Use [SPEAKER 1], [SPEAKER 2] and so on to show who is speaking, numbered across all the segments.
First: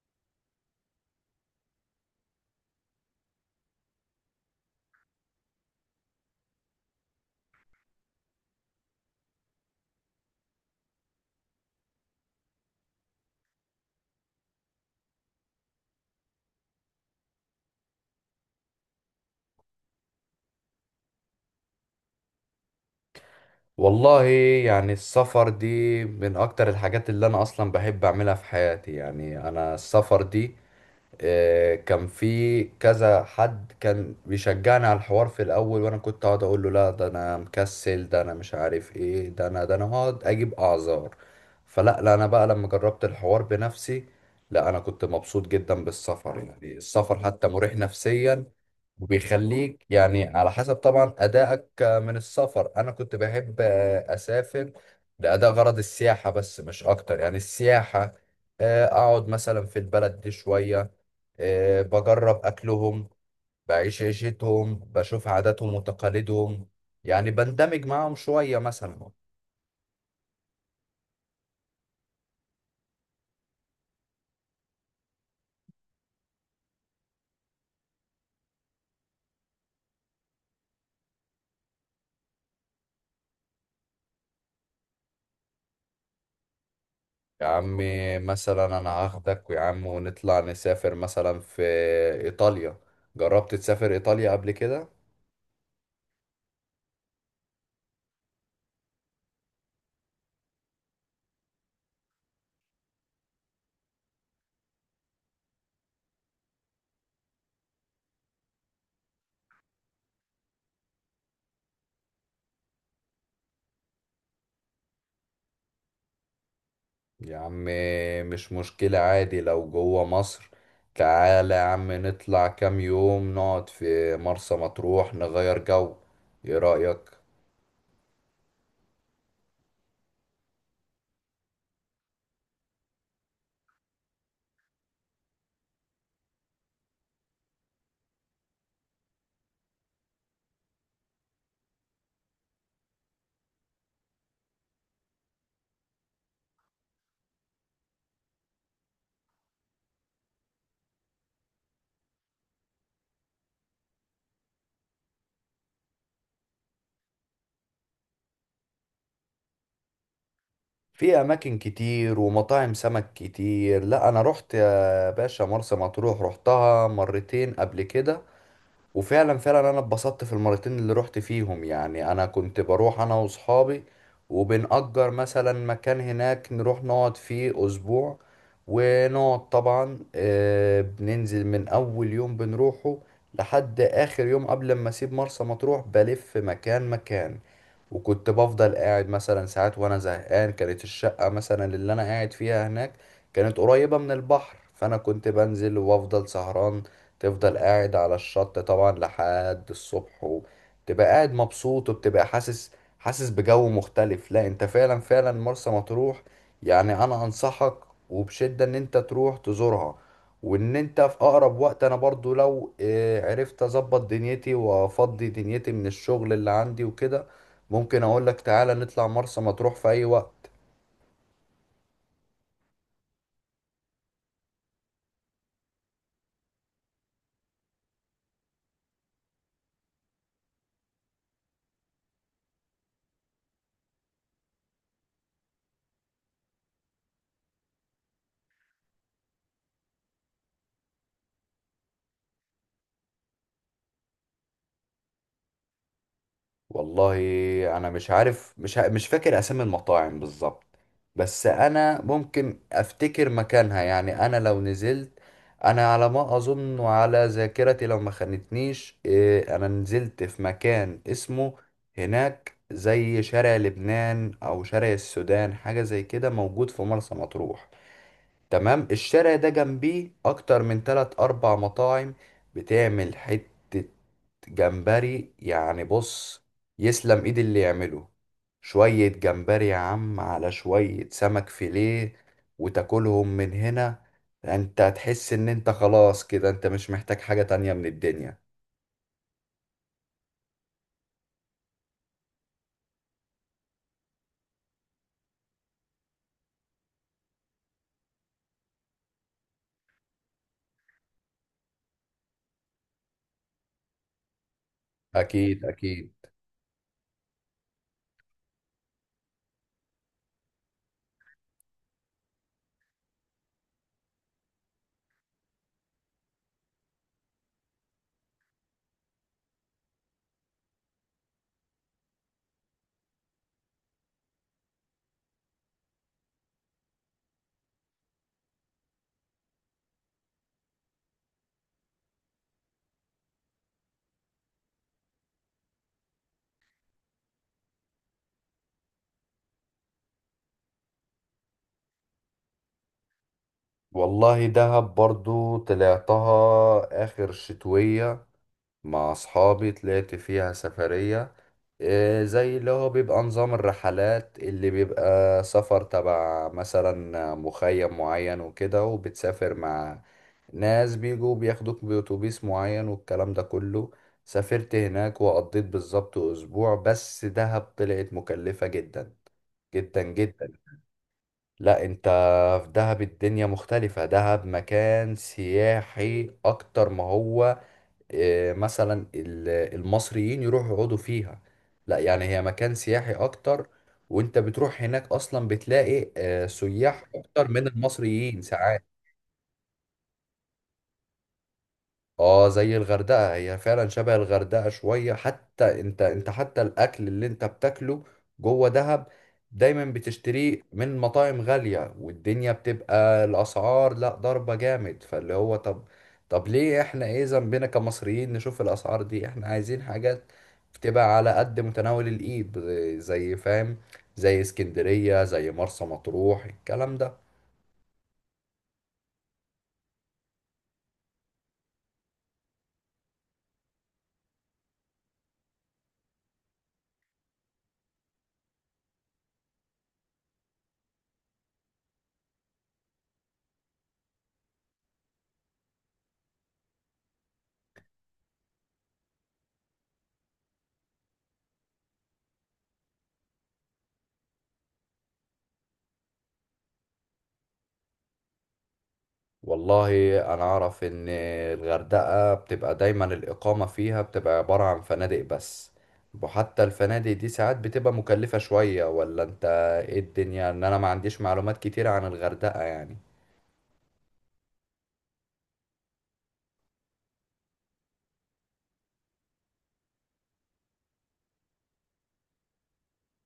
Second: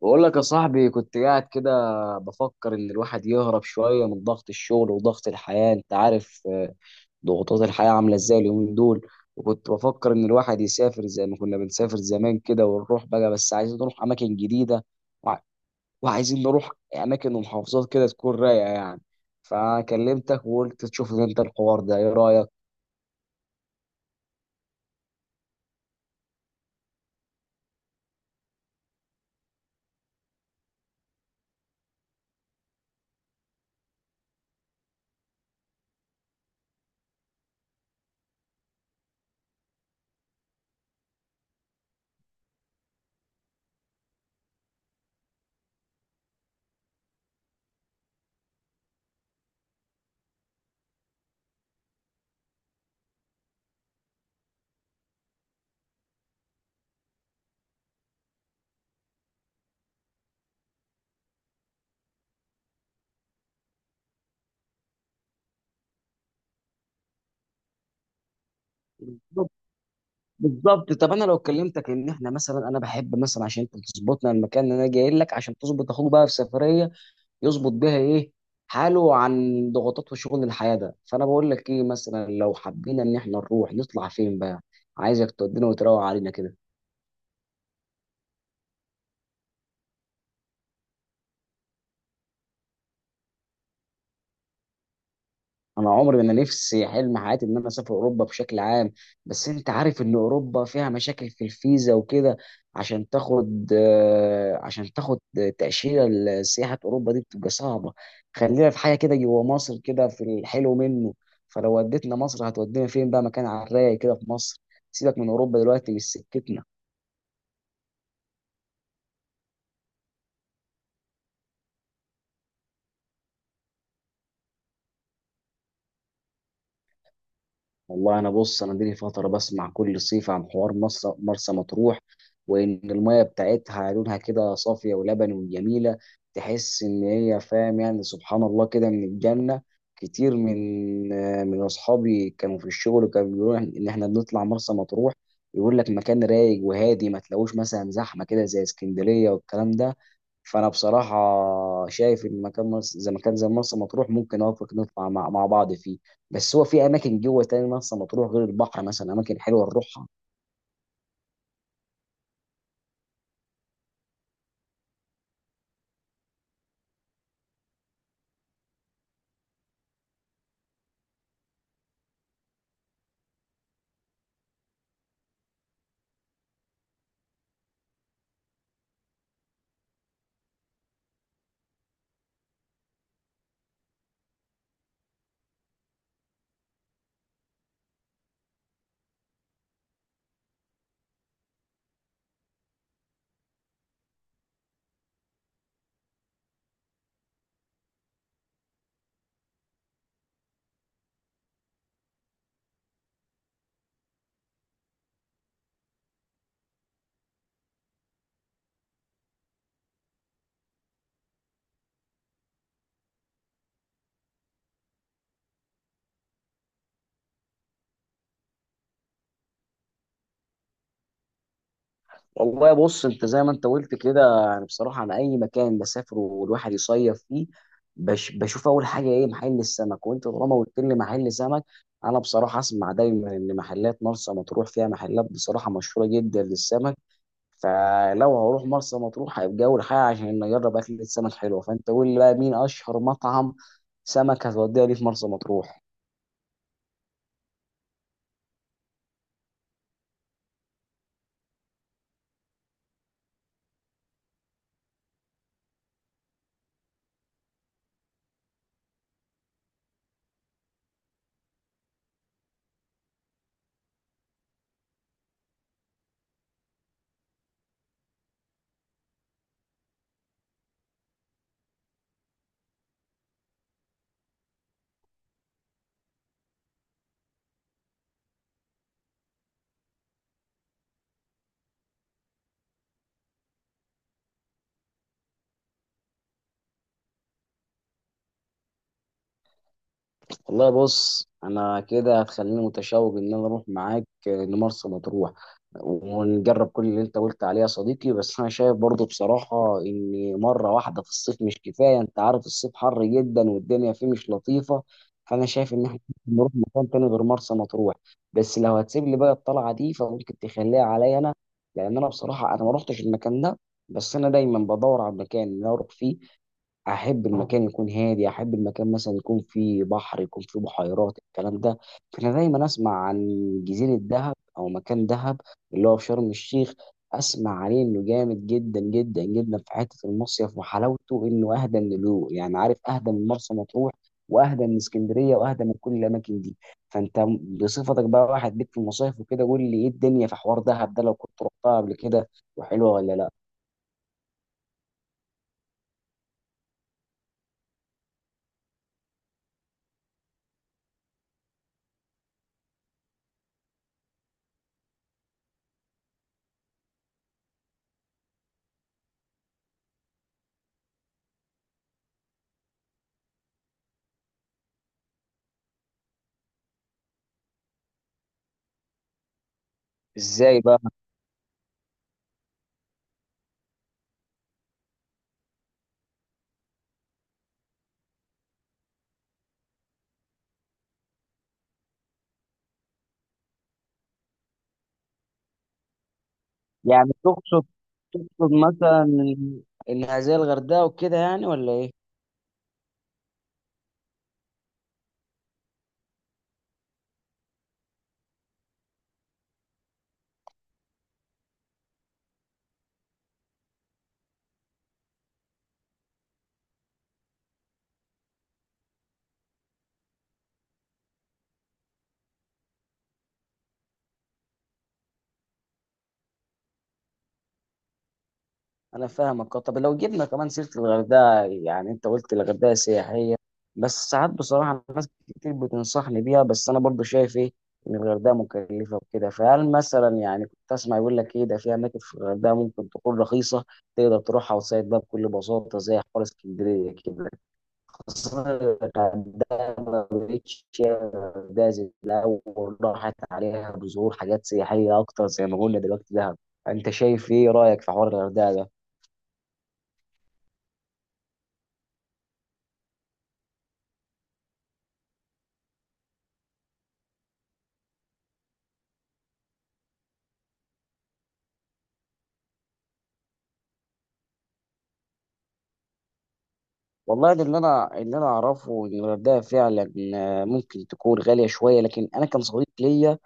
[SPEAKER 1] بقول لك يا صاحبي، كنت قاعد كده بفكر ان الواحد يهرب شويه من ضغط الشغل وضغط الحياه. انت عارف ضغوطات الحياه عامله ازاي اليومين دول؟ وكنت بفكر ان الواحد يسافر زي ما كنا بنسافر زمان كده ونروح بقى، بس عايزين نروح اماكن جديده. وع- وعايزين نروح اماكن ومحافظات كده تكون رايقه يعني. فكلمتك وقلت تشوف انت الحوار ده ايه رايك؟
[SPEAKER 2] والله يعني السفر دي من اكتر الحاجات اللي انا اصلا بحب اعملها في حياتي. يعني انا السفر دي، كان في كذا حد كان بيشجعني على الحوار في الاول، وانا كنت اقعد اقول له لا، ده انا مكسل، ده انا مش عارف ايه، ده انا هقعد اجيب اعذار. فلا لا انا بقى لما جربت الحوار بنفسي، لا انا كنت مبسوط جدا بالسفر. يعني السفر حتى مريح نفسيا وبيخليك يعني على حسب طبعا أدائك من السفر. أنا كنت بحب أسافر لأداء غرض السياحة بس، مش أكتر. يعني السياحة، أقعد مثلا في البلد دي شوية، بجرب أكلهم، بعيش عيشتهم، بشوف عاداتهم وتقاليدهم، يعني بندمج معاهم شوية مثلا.
[SPEAKER 1] بالظبط. طب انا لو كلمتك ان احنا مثلا، انا بحب مثلا عشان انت تظبطنا، المكان اللي انا جاي لك عشان تظبط اخوك بقى في سفريه يظبط بيها ايه، حاله عن ضغوطات وشغل الحياة ده، فانا بقول لك ايه مثلا لو حبينا ان احنا نروح نطلع فين بقى. عايزك تودينا وتروق علينا كده.
[SPEAKER 2] يا عم مثلا أنا هاخدك يا عم ونطلع نسافر مثلا في إيطاليا. جربت تسافر إيطاليا قبل كده؟
[SPEAKER 1] انا عمري، انا نفسي، حلم حياتي ان انا اسافر اوروبا بشكل عام. بس انت عارف ان اوروبا فيها مشاكل في الفيزا وكده. عشان تاخد تأشيرة لسياحة اوروبا دي بتبقى صعبة. خلينا في حاجة كده جوا مصر، كده في الحلو منه. فلو وديتنا مصر هتودينا فين بقى، مكان على الرايق كده في مصر. سيبك من اوروبا دلوقتي مش سكتنا.
[SPEAKER 2] يا عم مش مشكلة، عادي لو جوه مصر. تعالى يا عم نطلع كام يوم نقعد في مرسى مطروح نغير جو. إيه رأيك؟
[SPEAKER 1] والله انا بص، انا دي فتره بسمع كل صيف عن حوار مرسى مطروح، وان الميه بتاعتها لونها كده صافيه ولبني وجميله. تحس ان هي فاهم يعني سبحان الله كده من الجنه. كتير من اصحابي كانوا في الشغل كانوا بيقولوا ان احنا بنطلع مرسى مطروح. يقول لك مكان رايق وهادي، ما تلاقوش مثلا زحمه كده زي اسكندريه والكلام ده. فانا بصراحه شايف ان مكان زي مكان زي مرسى مطروح ممكن اوافق نطلع مع بعض فيه. بس هو في اماكن جوه تاني مثلا، مطروح غير البحر مثلا اماكن حلوه نروحها.
[SPEAKER 2] في اماكن كتير ومطاعم سمك كتير. لا انا رحت يا باشا مرسى مطروح، رحتها مرتين قبل كده، وفعلا فعلا انا اتبسطت في المرتين اللي رحت فيهم. يعني انا كنت بروح انا واصحابي وبنأجر مثلا مكان هناك نروح نقعد فيه اسبوع، ونقعد طبعا، بننزل من اول يوم بنروحه لحد اخر يوم. قبل ما اسيب مرسى مطروح بلف مكان مكان، وكنت بفضل قاعد مثلا ساعات وانا زهقان. كانت الشقة مثلا اللي انا قاعد فيها هناك كانت قريبة من البحر، فانا كنت بنزل وافضل سهران. تفضل قاعد على الشط طبعا لحد الصبح، وتبقى قاعد مبسوط، وبتبقى حاسس، حاسس بجو مختلف. لا انت فعلا فعلا مرسى مطروح، يعني انا انصحك وبشدة ان انت تروح تزورها، وان انت في اقرب وقت. انا برضو لو عرفت اظبط دنيتي وافضي دنيتي من الشغل اللي عندي وكده، ممكن اقولك تعالى نطلع مرسى مطروح في اي وقت.
[SPEAKER 1] والله بص، انت زي ما انت قلت كده، يعني بصراحه انا اي مكان بسافره والواحد يصيف فيه بشوف اول حاجه ايه محل السمك. وانت طالما قلت لي محل سمك، انا بصراحه اسمع دايما ان محلات مرسى مطروح فيها محلات بصراحه مشهوره جدا للسمك. فلو هروح مرسى مطروح هيبقى اول حاجه عشان اجرب اكل السمك حلوه. فانت قول لي بقى مين اشهر مطعم سمك هتوديها لي في مرسى مطروح؟
[SPEAKER 2] والله انا مش عارف، مش فاكر اسامي المطاعم بالظبط، بس انا ممكن افتكر مكانها. يعني انا لو نزلت، انا على ما اظن وعلى ذاكرتي لو ما خانتنيش انا نزلت في مكان اسمه هناك زي شارع لبنان او شارع السودان، حاجة زي كده موجود في مرسى مطروح. تمام، الشارع ده جنبيه اكتر من 3 4 مطاعم بتعمل حتة جمبري. يعني بص، يسلم ايد اللي يعمله شوية جمبري يا عم على شوية سمك فيليه، وتاكلهم من هنا. انت هتحس ان انت خلاص كده انت مش محتاج حاجة تانية من الدنيا.
[SPEAKER 1] والله بص، انا كده هتخليني متشوق ان انا اروح معاك لمرسى مطروح، ونجرب كل اللي انت قلت عليه يا صديقي. بس انا شايف برضو بصراحة ان مرة واحدة في الصيف مش كفاية. انت عارف الصيف حر جدا والدنيا فيه مش لطيفة. فانا
[SPEAKER 2] اكيد
[SPEAKER 1] شايف ان احنا
[SPEAKER 2] اكيد.
[SPEAKER 1] ممكن نروح مكان تاني غير مرسى مطروح. بس لو هتسيب لي بقى الطلعة دي فممكن تخليها عليا انا، لان انا بصراحة انا ما روحتش المكان ده. بس انا دايما بدور على مكان إن أنا اروح فيه. احب المكان يكون هادي، احب المكان مثلا يكون فيه بحر، يكون فيه بحيرات، الكلام ده. فانا دايما اسمع عن جزيره دهب او مكان دهب، اللي هو في شرم الشيخ. اسمع عليه انه جامد جدا جدا جدا في حته المصيف وحلاوته، انه اهدى من يعني عارف اهدى من مرسى مطروح، واهدى من اسكندريه، واهدى من كل الاماكن دي. فانت بصفتك بقى واحد ليك في المصايف وكده، قول لي ايه الدنيا في حوار دهب ده لو كنت رحتها قبل كده، وحلوه ولا لا؟
[SPEAKER 2] والله دهب برضو طلعتها اخر شتوية مع اصحابي، طلعت فيها سفرية، زي اللي هو بيبقى نظام الرحلات اللي بيبقى سفر تبع مثلا مخيم معين وكده، وبتسافر مع ناس بيجوا بياخدوك بأتوبيس معين والكلام ده كله. سافرت هناك وقضيت بالظبط أسبوع، بس دهب طلعت مكلفة جدا جدا جدا.
[SPEAKER 1] ازاي بقى؟
[SPEAKER 2] لا انت، في دهب الدنيا مختلفة. دهب مكان سياحي أكتر ما هو، آه، مثلا ال- المصريين يروحوا يقعدوا فيها. لا يعني هي مكان سياحي اكتر، وانت بتروح هناك اصلا بتلاقي سياح
[SPEAKER 1] يعني
[SPEAKER 2] اكتر
[SPEAKER 1] تقصد،
[SPEAKER 2] من المصريين
[SPEAKER 1] تقصد
[SPEAKER 2] ساعات.
[SPEAKER 1] مثلا الهزيل الغردقه وكده يعني ولا ايه؟
[SPEAKER 2] اه زي الغردقة، هي فعلا شبه الغردقة شوية. حتى انت حتى الاكل اللي انت بتاكله جوه دهب دايما بتشتريه من مطاعم غالية، والدنيا بتبقى الاسعار لا ضربة جامد. فاللي هو طب، طب ليه احنا ايه ذنبنا كمصريين نشوف الاسعار دي؟ احنا عايزين حاجات بتبقى على قد متناول الايد، زي فاهم، زي اسكندرية، زي مرسى مطروح الكلام ده.
[SPEAKER 1] انا فاهمك. طب لو جبنا كمان سيره الغردقه، يعني انت قلت الغردقه سياحيه، بس ساعات بصراحه ناس كتير بتنصحني بيها. بس انا برضو شايف ايه، ان الغردقه مكلفه وكده. فهل مثلا، يعني كنت اسمع يقول لك ايه ده، في اماكن في الغردقه ممكن تكون رخيصه تقدر تروحها وتصيد بقى بكل بساطه زي حوار اسكندريه كده. بس أنا الغردقة ما بقتش الجايزة الأول، راحت عليها بظهور حاجات سياحية أكتر زي ما قلنا دلوقتي دهب. أنت شايف إيه رأيك في حوار الغردقة؟
[SPEAKER 2] والله انا اعرف ان الغردقة بتبقى دايما الاقامة فيها بتبقى عبارة عن فنادق بس، وحتى الفنادق دي ساعات بتبقى مكلفة شوية. ولا انت ايه الدنيا؟ ان انا ما عنديش معلومات كتير عن الغردقة يعني.
[SPEAKER 1] والله ده اللي انا اعرفه ان الغردقه فعلا ممكن تكون غاليه شويه. لكن انا كان صديق ليا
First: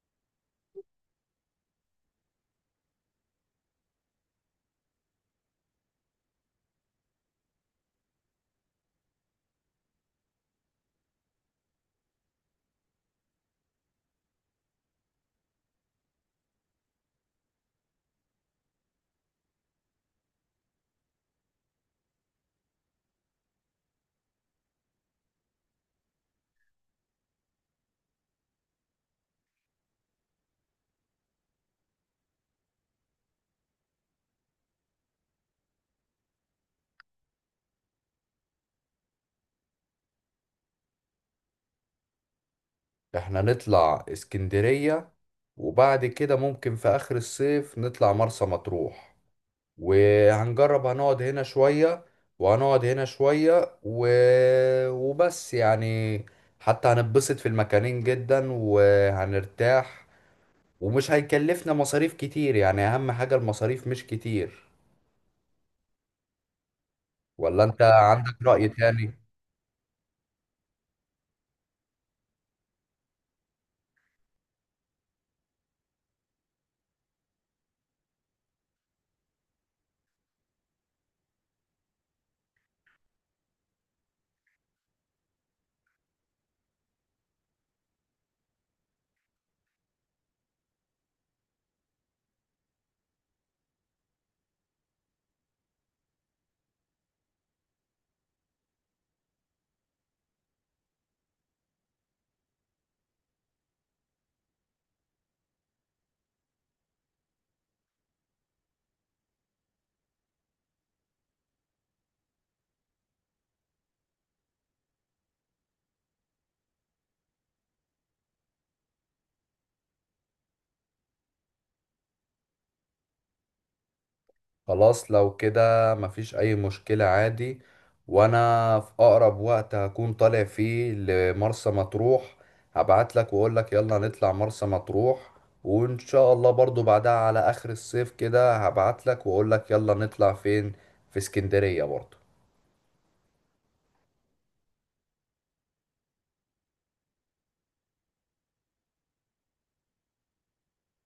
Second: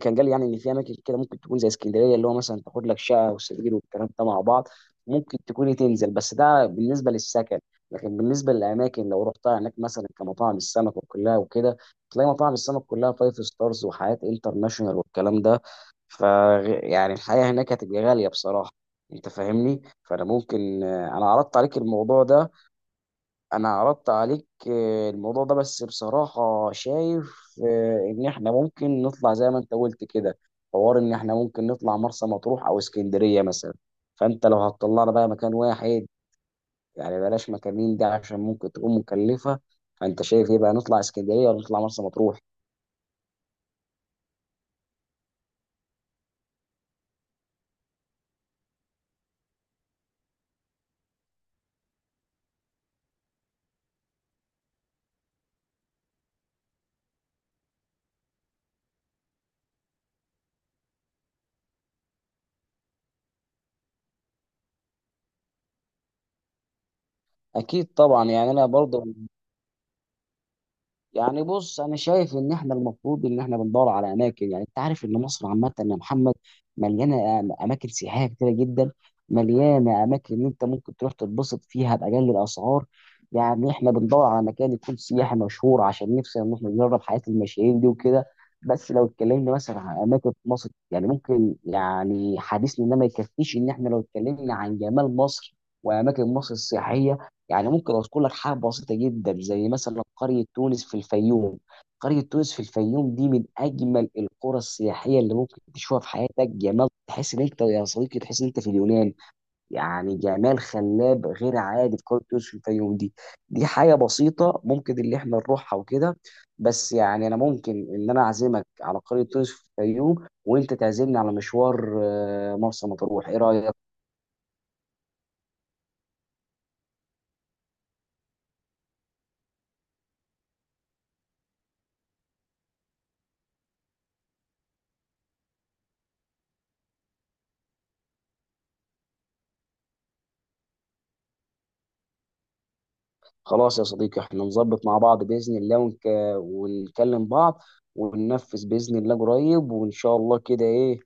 [SPEAKER 1] كان قال لي، يعني ان في اماكن كده ممكن تكون زي اسكندريه، اللي هو مثلا تاخد لك شقه وسرير والكلام ده مع بعض، ممكن تكون تنزل. بس ده بالنسبه للسكن. لكن بالنسبه للاماكن لو رحتها هناك مثلا كمطاعم السمك وكلها وكده، تلاقي مطاعم السمك كلها فايف ستارز وحياه انترناشونال والكلام ده. ف يعني الحياه هناك هتبقى غاليه بصراحه. انت فاهمني. فانا ممكن انا عرضت عليك الموضوع ده، انا عرضت عليك الموضوع ده، بس بصراحة شايف ان احنا ممكن نطلع زي ما انت قلت كده. حوار ان احنا ممكن نطلع مرسى مطروح او اسكندرية مثلا. فانت لو هتطلعنا بقى مكان واحد، يعني بلاش مكانين دي عشان ممكن تكون مكلفة. فانت شايف ايه بقى، نطلع اسكندرية ولا نطلع مرسى مطروح؟
[SPEAKER 2] احنا نطلع اسكندرية، وبعد كده ممكن في اخر الصيف نطلع مرسى مطروح، وهنجرب هنقعد هنا شوية، وهنقعد هنا شوية و... وبس يعني. حتى هنتبسط في المكانين جدا وهنرتاح، ومش هيكلفنا مصاريف كتير. يعني أهم حاجة المصاريف مش كتير. ولا أنت
[SPEAKER 1] اكيد طبعا
[SPEAKER 2] عندك
[SPEAKER 1] يعني انا
[SPEAKER 2] رأي
[SPEAKER 1] برضه.
[SPEAKER 2] تاني؟
[SPEAKER 1] يعني بص، انا شايف ان احنا المفروض ان احنا بندور على اماكن، يعني انت عارف ان مصر عامه يا محمد مليانه اماكن سياحيه كتيره جدا. مليانه اماكن ان انت ممكن تروح تتبسط فيها باقل الاسعار. يعني احنا بندور على مكان يكون سياحي مشهور عشان نفسنا ان احنا نجرب حياه المشاهير دي وكده. بس لو اتكلمنا مثلا عن اماكن في مصر، يعني ممكن يعني حديثنا ده ما يكفيش ان احنا لو اتكلمنا عن جمال مصر واماكن مصر السياحيه. يعني ممكن اذكر لك حاجه بسيطه جدا زي مثلا قريه تونس في الفيوم. قريه تونس في الفيوم دي من اجمل القرى السياحيه اللي ممكن تشوفها في حياتك. جمال تحس ان انت يا صديقي تحس ان انت في اليونان. يعني جمال خلاب غير عادي في قريه تونس في الفيوم دي. دي حاجه بسيطه ممكن اللي احنا نروحها وكده. بس يعني انا ممكن ان انا اعزمك على قريه تونس في الفيوم، وانت تعزمني على مشوار مرسى مطروح. ايه رايك؟
[SPEAKER 2] خلاص لو كده مفيش أي مشكلة، عادي. وأنا في أقرب وقت هكون طالع فيه لمرسى مطروح، هبعتلك وأقولك يلا نطلع مرسى مطروح. وإن شاء الله برضو بعدها على آخر الصيف كده هبعتلك وأقولك يلا نطلع فين، في اسكندرية برضو.
[SPEAKER 1] خلاص يا صديقي، احنا نظبط مع بعض بإذن الله، ونكلم بعض، وننفذ بإذن الله قريب وإن شاء الله. كده إيه،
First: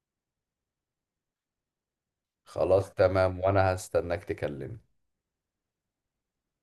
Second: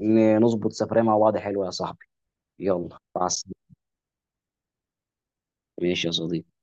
[SPEAKER 1] نظبط سفرية مع بعض حلوة يا صاحبي.
[SPEAKER 2] خلاص
[SPEAKER 1] يلا مع
[SPEAKER 2] تمام،
[SPEAKER 1] السلامة.
[SPEAKER 2] وأنا هستناك تكلمني.
[SPEAKER 1] ماشي يا صديقي.